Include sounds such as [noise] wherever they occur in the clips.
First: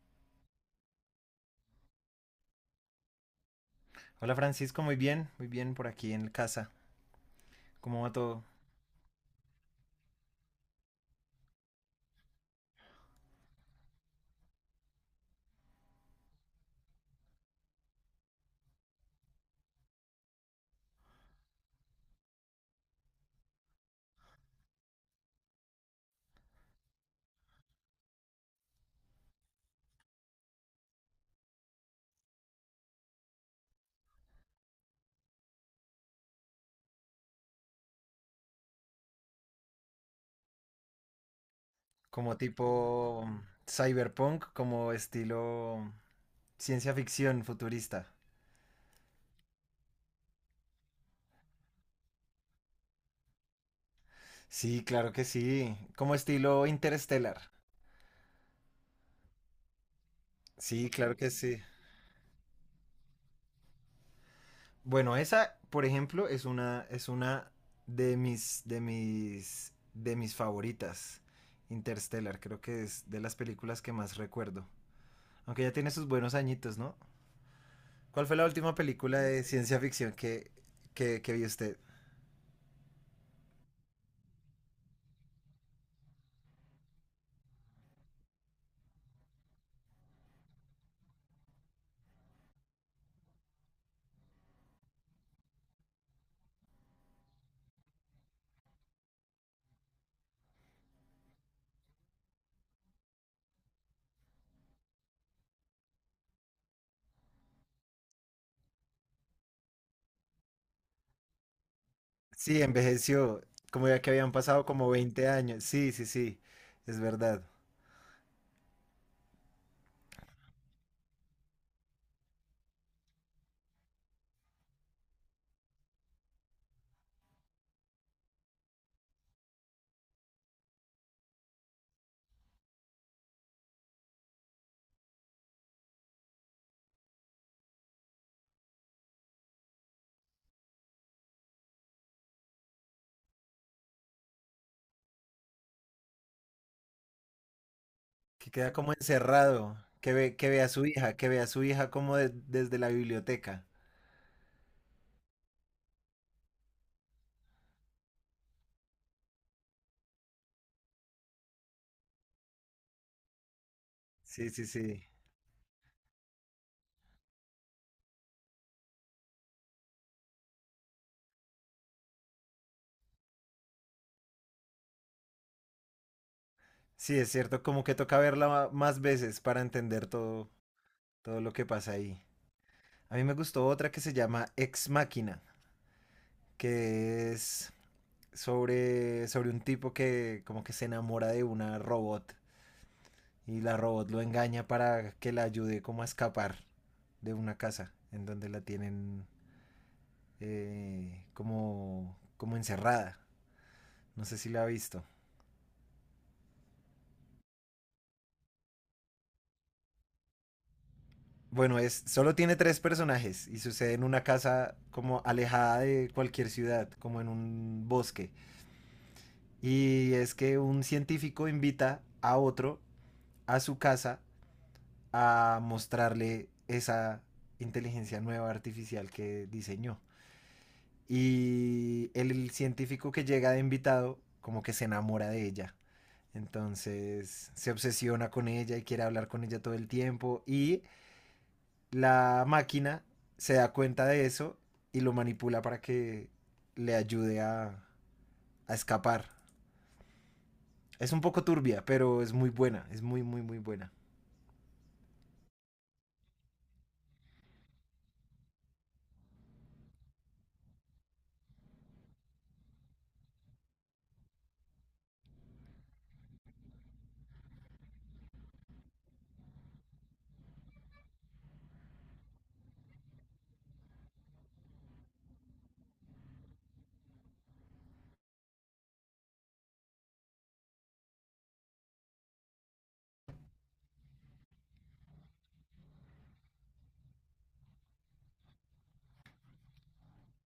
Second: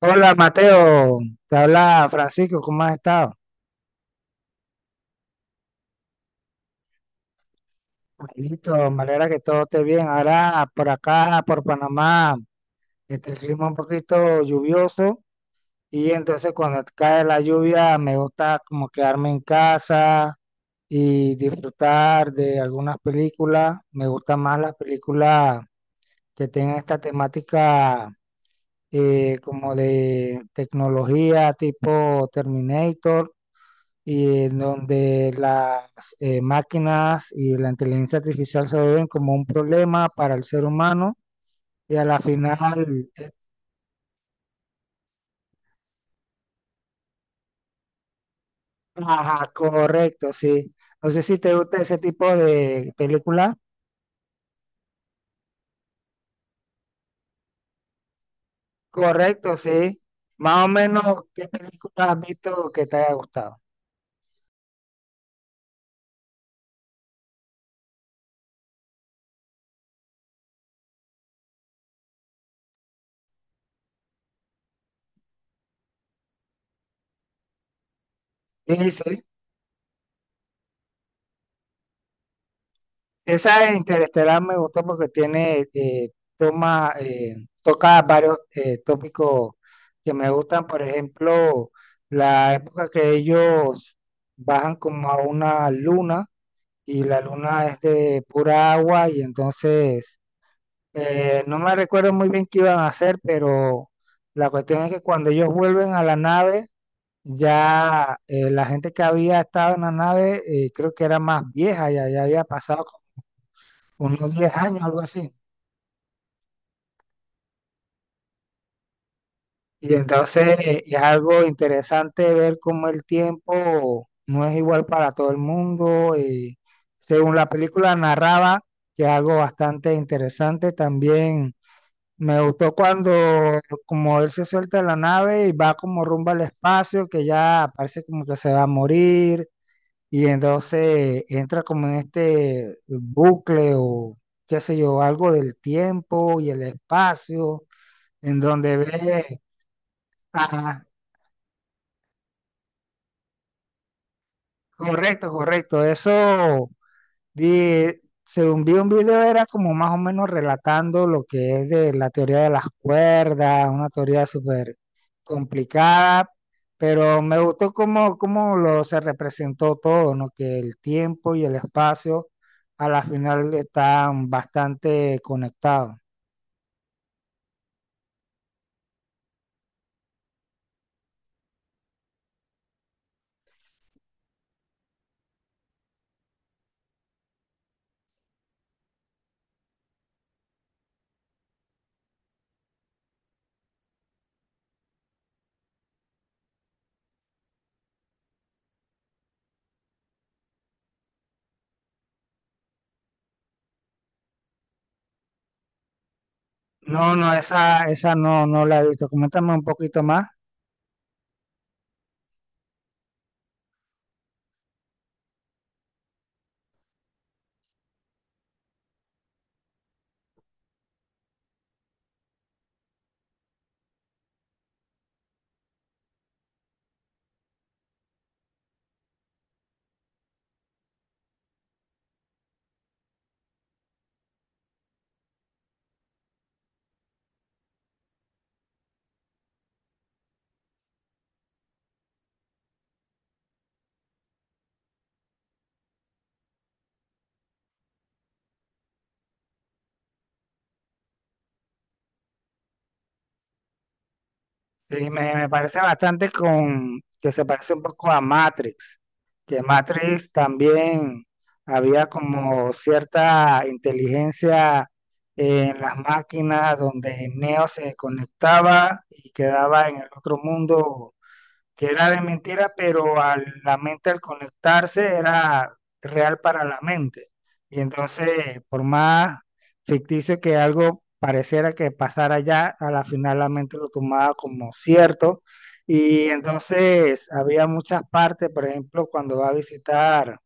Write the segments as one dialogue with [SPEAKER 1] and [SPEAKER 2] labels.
[SPEAKER 1] Hola Mateo, te habla Francisco, ¿cómo has estado?
[SPEAKER 2] Hola Francisco, muy bien por aquí en casa. ¿Cómo va todo?
[SPEAKER 1] Listo, me alegra que todo esté bien. Ahora por acá, por Panamá, el clima un poquito lluvioso y entonces cuando cae la lluvia me gusta como quedarme en casa y disfrutar de algunas películas. Me gustan más las películas que tengan esta temática, como de tecnología tipo Terminator y en donde las máquinas y la inteligencia artificial se ven como un problema para el ser humano y a la
[SPEAKER 2] Como
[SPEAKER 1] final,
[SPEAKER 2] tipo cyberpunk, como estilo ciencia ficción futurista.
[SPEAKER 1] ajá, correcto, sí. No sé si te gusta ese tipo de película.
[SPEAKER 2] Sí, claro que sí. Como estilo Interstellar.
[SPEAKER 1] Correcto, sí. Más o
[SPEAKER 2] Sí,
[SPEAKER 1] menos,
[SPEAKER 2] claro que
[SPEAKER 1] ¿qué
[SPEAKER 2] sí.
[SPEAKER 1] película has visto que te haya gustado?
[SPEAKER 2] Bueno, esa, por ejemplo, es una de mis favoritas. Interstellar, creo que es de las películas que más recuerdo. Aunque ya tiene sus buenos añitos, ¿no? ¿Cuál fue la última
[SPEAKER 1] Sí,
[SPEAKER 2] película
[SPEAKER 1] sí.
[SPEAKER 2] de ciencia ficción que vio usted?
[SPEAKER 1] Esa de Interestelar me gustó porque tiene, toma, eh, toca varios tópicos que me gustan. Por ejemplo, la época que ellos bajan como a una luna y la luna es de pura agua y entonces no me recuerdo muy bien qué iban a hacer, pero la cuestión es que cuando ellos vuelven a la nave, ya la gente que había estado en la nave, creo que era más vieja, ya había
[SPEAKER 2] Sí,
[SPEAKER 1] pasado
[SPEAKER 2] envejeció, como ya que habían
[SPEAKER 1] unos 10
[SPEAKER 2] pasado
[SPEAKER 1] años,
[SPEAKER 2] como
[SPEAKER 1] algo
[SPEAKER 2] 20
[SPEAKER 1] así.
[SPEAKER 2] años. Sí, sí, sí, es verdad.
[SPEAKER 1] Y entonces es algo interesante ver cómo el tiempo no es igual para todo el mundo. Y según la película narraba, que es algo bastante interesante también. Me gustó cuando como él se suelta de la nave y va como rumbo al espacio, que ya parece como que se va a morir, y entonces entra como en este bucle o qué sé yo, algo del tiempo y el espacio, en
[SPEAKER 2] Que queda
[SPEAKER 1] donde
[SPEAKER 2] como
[SPEAKER 1] ve,
[SPEAKER 2] encerrado,
[SPEAKER 1] ajá,
[SPEAKER 2] que ve a su hija como desde la biblioteca.
[SPEAKER 1] correcto, correcto, eso, di- según vi un video era como más o menos relatando lo que es de la teoría de las cuerdas, una teoría
[SPEAKER 2] Sí, sí,
[SPEAKER 1] súper
[SPEAKER 2] sí.
[SPEAKER 1] complicada, pero me gustó cómo, cómo lo se representó todo, ¿no? Que el tiempo y el espacio a la final están bastante conectados.
[SPEAKER 2] Sí, es cierto, como que toca verla más veces para entender todo lo que pasa ahí. A mí me gustó otra que se llama Ex Machina, que es sobre un tipo que como que se enamora de una robot. Y la robot lo engaña para que la ayude como a escapar de una casa en donde la tienen como encerrada. No sé si la ha visto.
[SPEAKER 1] No, no, esa no, no la he visto. Coméntame un poquito más.
[SPEAKER 2] Bueno, solo tiene tres personajes y sucede en una casa como alejada de cualquier ciudad, como en un bosque. Y es que un científico invita a otro a su casa a mostrarle esa inteligencia nueva artificial que diseñó. Y el científico que llega de invitado como que se enamora de ella. Entonces se obsesiona con ella y quiere hablar con ella todo el tiempo. Y la máquina se da cuenta de eso y lo manipula para que le ayude a escapar. Es un poco turbia, pero es muy buena. Es muy, muy, muy buena.
[SPEAKER 1] Sí, me parece bastante con que se parece un poco a Matrix, que Matrix también había como cierta inteligencia en las máquinas donde Neo se conectaba y quedaba en el otro mundo que era de mentira, pero a la mente al conectarse era real para la mente. Y entonces, por más ficticio que algo pareciera que pasara ya, a la final la mente lo tomaba como cierto. Y entonces había muchas partes, por ejemplo, cuando va a visitar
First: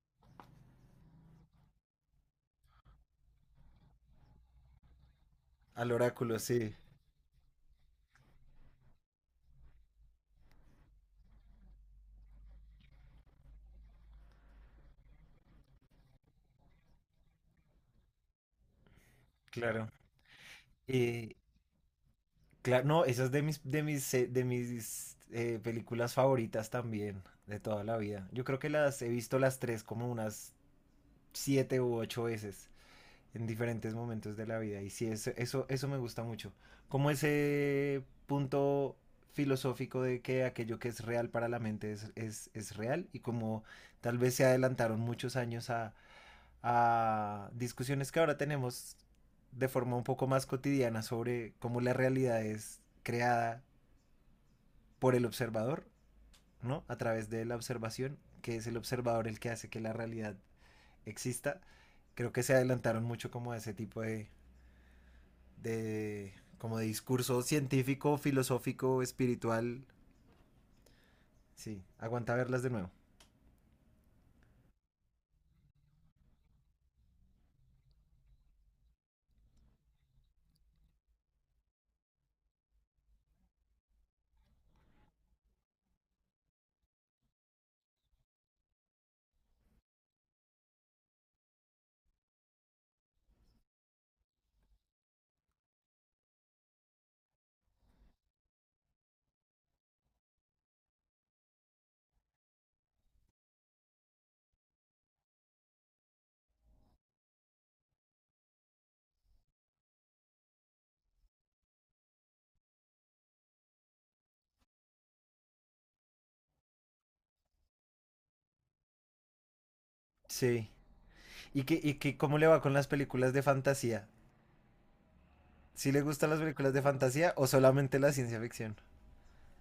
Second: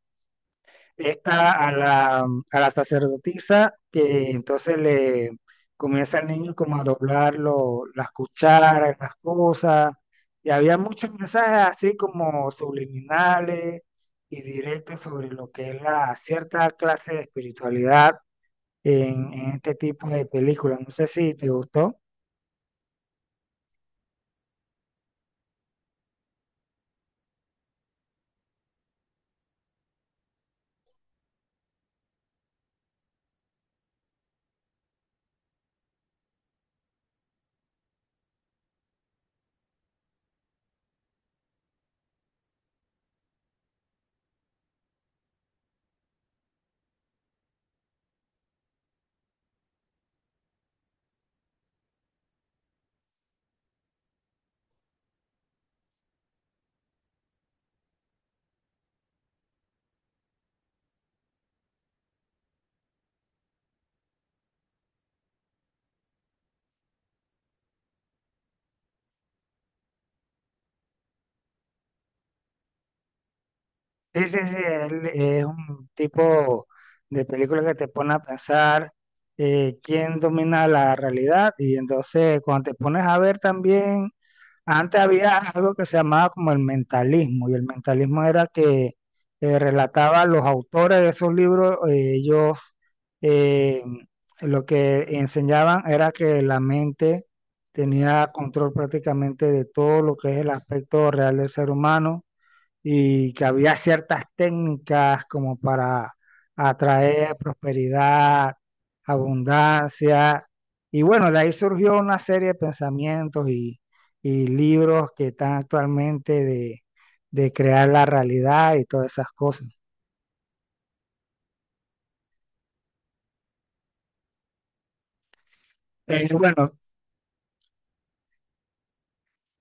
[SPEAKER 1] esta a la, a la sacerdotisa, que entonces le
[SPEAKER 2] Al
[SPEAKER 1] comienza al
[SPEAKER 2] oráculo,
[SPEAKER 1] niño
[SPEAKER 2] sí,
[SPEAKER 1] como a doblar las cucharas, las cosas, y había muchos mensajes así como subliminales y directos sobre lo que es la cierta clase de espiritualidad en este
[SPEAKER 2] claro.
[SPEAKER 1] tipo de películas. No sé si
[SPEAKER 2] Y,
[SPEAKER 1] te gustó.
[SPEAKER 2] Claro, no, esa es de mis películas favoritas también, de toda la vida. Yo creo que las he visto las tres como unas siete u ocho veces en diferentes momentos de la vida. Y sí, eso me gusta mucho. Como ese punto filosófico de que aquello que es real para la mente es real y como tal vez se adelantaron muchos años a discusiones que ahora tenemos de forma un poco más cotidiana sobre cómo la realidad es creada por el observador, ¿no? A través de la observación, que es el observador el que hace que la realidad exista. Creo que se adelantaron mucho como a ese tipo de como de discurso científico, filosófico, espiritual. Sí, aguanta verlas de nuevo.
[SPEAKER 1] Sí, sí, sí, él es un tipo de película que te pone a pensar, quién domina la realidad y entonces cuando te pones a ver también, antes había algo que se llamaba como el mentalismo y el mentalismo era que relataba los autores de esos libros, ellos eh, lo que enseñaban era que la mente tenía control prácticamente de todo lo que es el aspecto real del ser humano y que había ciertas técnicas como para atraer prosperidad, abundancia. Y bueno, de ahí surgió una serie de pensamientos y libros que están actualmente de crear la realidad y todas esas cosas.
[SPEAKER 2] Sí. ¿Cómo le va con las películas de fantasía? ¿Si ¿Sí le gustan las películas
[SPEAKER 1] Bueno,
[SPEAKER 2] de fantasía o solamente la ciencia ficción?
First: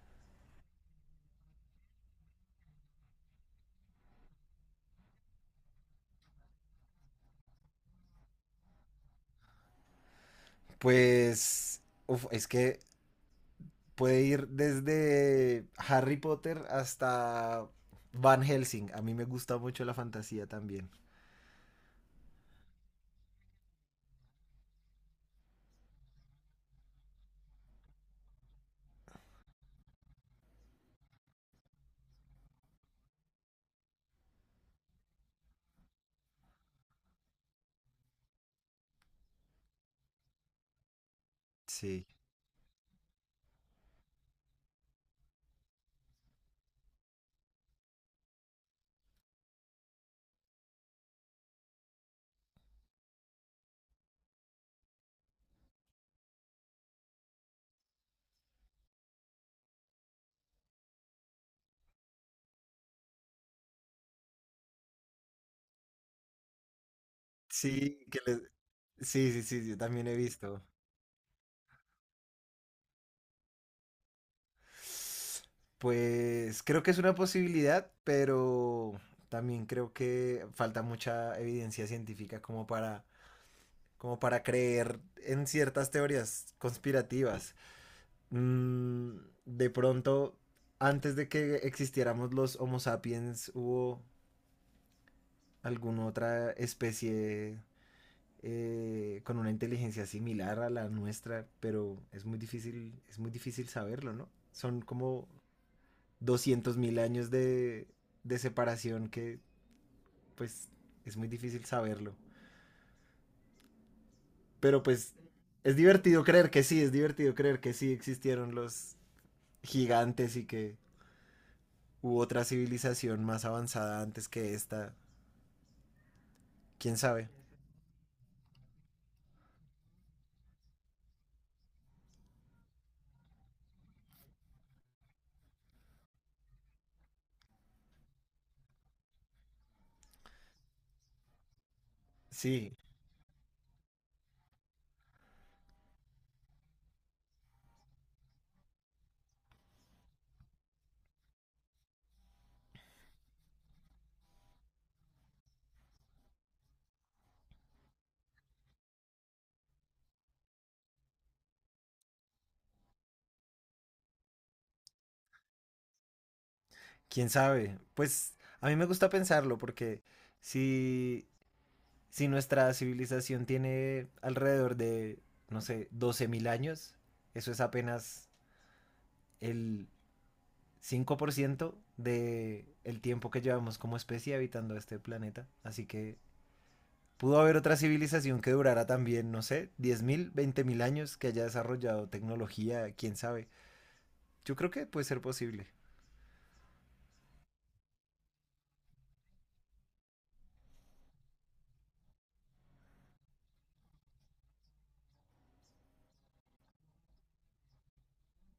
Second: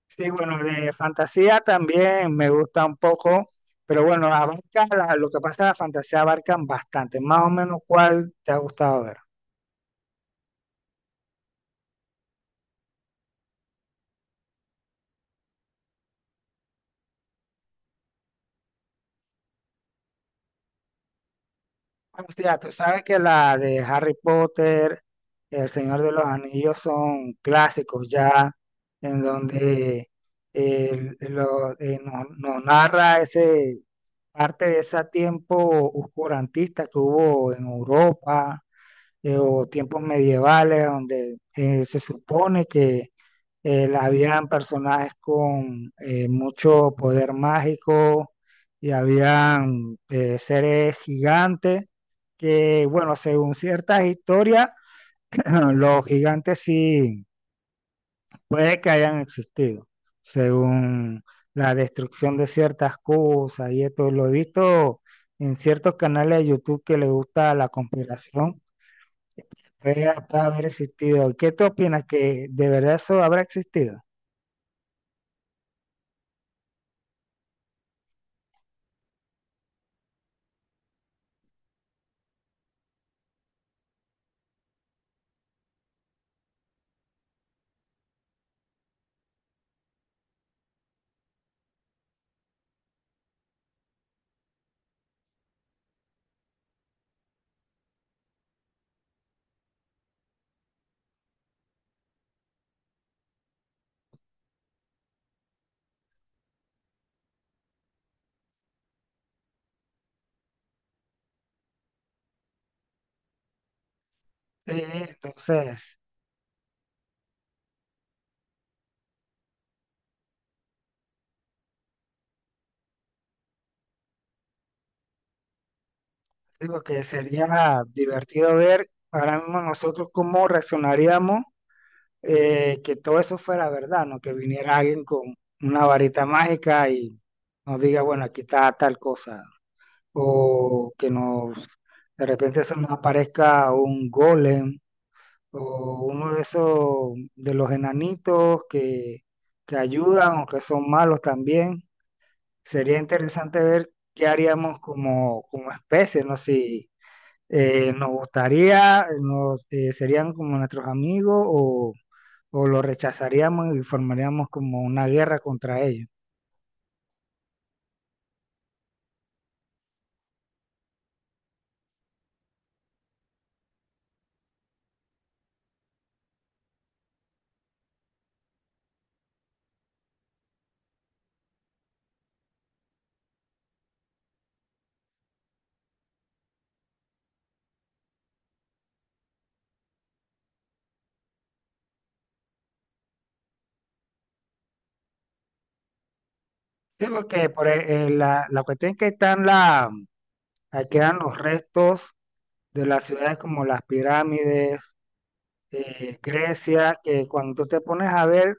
[SPEAKER 1] sí, bueno, de fantasía también me gusta un poco, pero bueno, abarca lo que pasa en la fantasía abarcan bastante. Más o menos, ¿cuál te ha gustado ver?
[SPEAKER 2] Pues, uf, es que puede ir desde Harry Potter hasta Van Helsing. A mí me gusta mucho la fantasía también.
[SPEAKER 1] O sea, tú sabes que la de Harry Potter, El Señor de los Anillos son clásicos ya, en donde nos narra ese parte de ese tiempo oscurantista que hubo en Europa, o tiempos medievales, donde se
[SPEAKER 2] Sí.
[SPEAKER 1] supone que habían personajes con mucho poder mágico y habían seres gigantes que, bueno, según ciertas historias, [clears throat] los gigantes sí puede que hayan existido, según la destrucción de ciertas cosas y esto lo he visto en ciertos canales de YouTube que les gusta la
[SPEAKER 2] Sí,
[SPEAKER 1] conspiración,
[SPEAKER 2] sí, sí, sí, yo también
[SPEAKER 1] puede
[SPEAKER 2] he
[SPEAKER 1] hasta
[SPEAKER 2] visto.
[SPEAKER 1] haber existido. ¿Qué tú opinas que de verdad eso habrá existido?
[SPEAKER 2] Pues creo que es una posibilidad, pero también creo que falta mucha evidencia científica como para creer en ciertas teorías conspirativas. Mm, de pronto, antes de que existiéramos los Homo sapiens, hubo alguna otra especie con una inteligencia similar a la nuestra, pero es muy difícil saberlo, ¿no? Son como 200.000 años de separación que pues es muy difícil saberlo.
[SPEAKER 1] Sí,
[SPEAKER 2] Pero pues
[SPEAKER 1] entonces...
[SPEAKER 2] es divertido creer que sí existieron los gigantes y que hubo otra civilización más avanzada antes que esta.
[SPEAKER 1] Lo
[SPEAKER 2] ¿Quién
[SPEAKER 1] que
[SPEAKER 2] sabe?
[SPEAKER 1] sería divertido ver ahora mismo nosotros cómo reaccionaríamos que todo eso fuera verdad, ¿no? Que viniera alguien con una varita mágica y nos diga, bueno, aquí está tal cosa. O que nos, de repente se
[SPEAKER 2] Sí,
[SPEAKER 1] nos aparezca un golem o uno de esos, de los enanitos que ayudan o que son malos también. Sería interesante ver qué haríamos como, como especie, ¿no? Si serían como nuestros amigos o los rechazaríamos y formaríamos como una guerra contra ellos.
[SPEAKER 2] ¿Quién sabe? Pues a mí me gusta pensarlo porque si, si nuestra civilización tiene alrededor de, no sé, 12.000 años, eso es apenas el 5% del tiempo que llevamos como especie habitando este planeta. Así que pudo haber otra civilización que durara también, no sé, 10.000, 20.000 años, que haya desarrollado tecnología, quién sabe. Yo creo que puede ser posible.
[SPEAKER 1] Sí, porque la cuestión es que ahí quedan los restos de las ciudades como las pirámides, Grecia, que cuando tú te pones a ver,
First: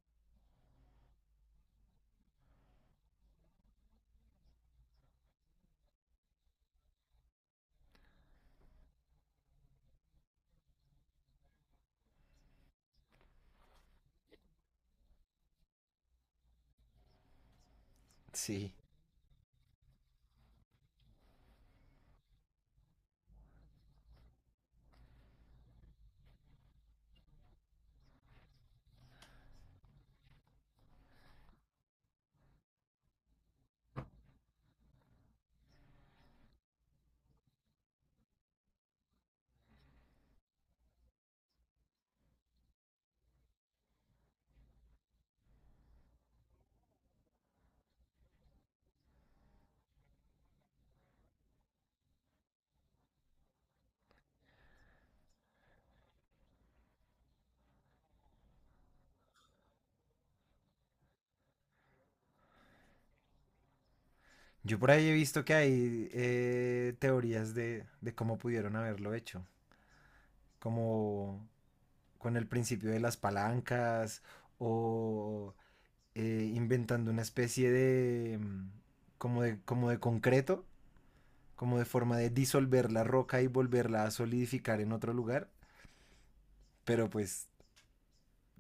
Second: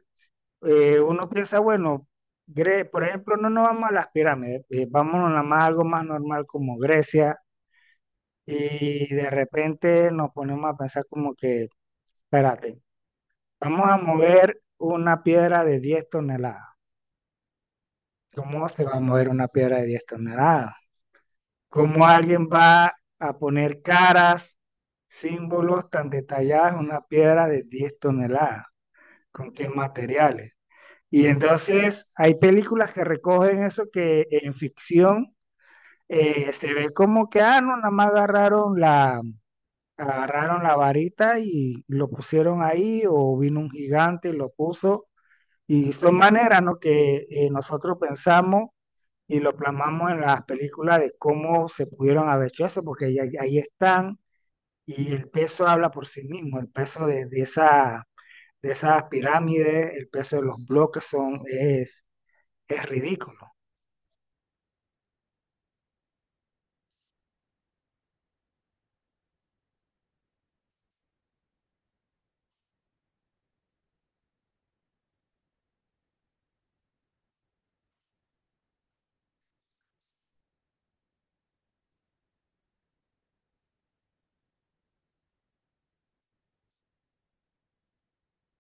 [SPEAKER 1] uno piensa, bueno, por ejemplo, no nos vamos a las pirámides, vámonos nada más a algo más normal como Grecia, y de repente nos ponemos a pensar como que espérate, vamos a mover una piedra de 10 toneladas. ¿Cómo
[SPEAKER 2] Sí.
[SPEAKER 1] se va a mover una piedra de 10 toneladas? ¿Cómo alguien va a poner caras, símbolos tan detallados en una piedra de 10 toneladas? ¿Con qué materiales? Y entonces hay películas que recogen eso que en ficción se ve como que, ah, no, nada más agarraron la varita y lo pusieron ahí o vino un gigante y lo puso. Y son maneras, ¿no? Que nosotros pensamos y lo plasmamos en las películas de cómo se pudieron haber hecho eso, porque ahí están y el peso habla por sí mismo, el peso de esa, de esas pirámides, el peso de los bloques es ridículo.
[SPEAKER 2] Yo por ahí he visto que hay teorías de cómo pudieron haberlo hecho, como con el principio de las palancas o inventando una especie de como de concreto, como de forma de disolver la roca y volverla a solidificar en otro lugar, pero pues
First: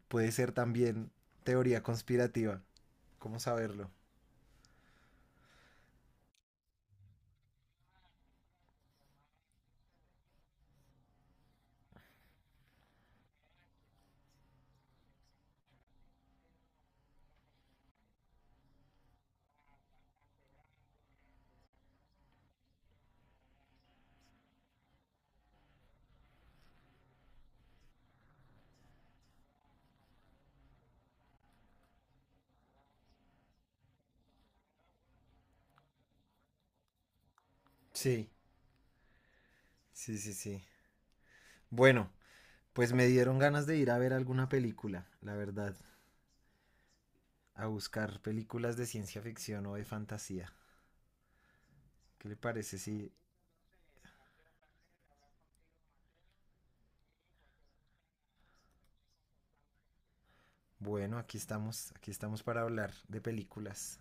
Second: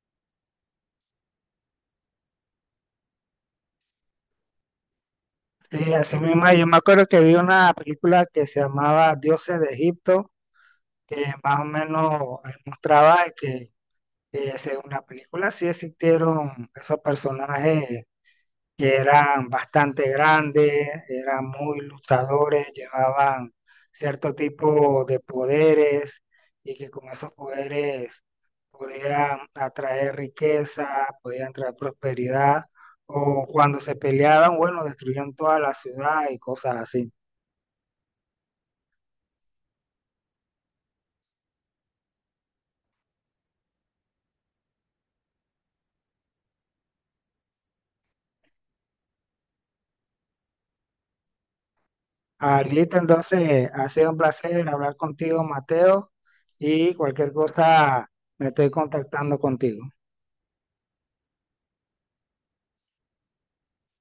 [SPEAKER 2] puede ser también teoría conspirativa. ¿Cómo saberlo?
[SPEAKER 1] Sí, así mismo, yo me acuerdo que vi una película que se llamaba Dioses de Egipto, que más o menos mostraba que según la película sí existieron esos personajes que eran bastante grandes, eran muy luchadores, llevaban cierto tipo de poderes y que con esos poderes podían atraer riqueza, podían traer prosperidad, o cuando se peleaban, bueno, destruían toda la ciudad y cosas así.
[SPEAKER 2] Sí, sí, sí, sí. Bueno, pues me dieron ganas de ir a ver alguna película, la verdad. A buscar películas de ciencia ficción o de fantasía. ¿Qué le
[SPEAKER 1] Ah,
[SPEAKER 2] parece
[SPEAKER 1] listo,
[SPEAKER 2] si,
[SPEAKER 1] entonces ha sido un placer hablar contigo, Mateo, y cualquier cosa me estoy contactando contigo.
[SPEAKER 2] bueno, aquí estamos para hablar de películas?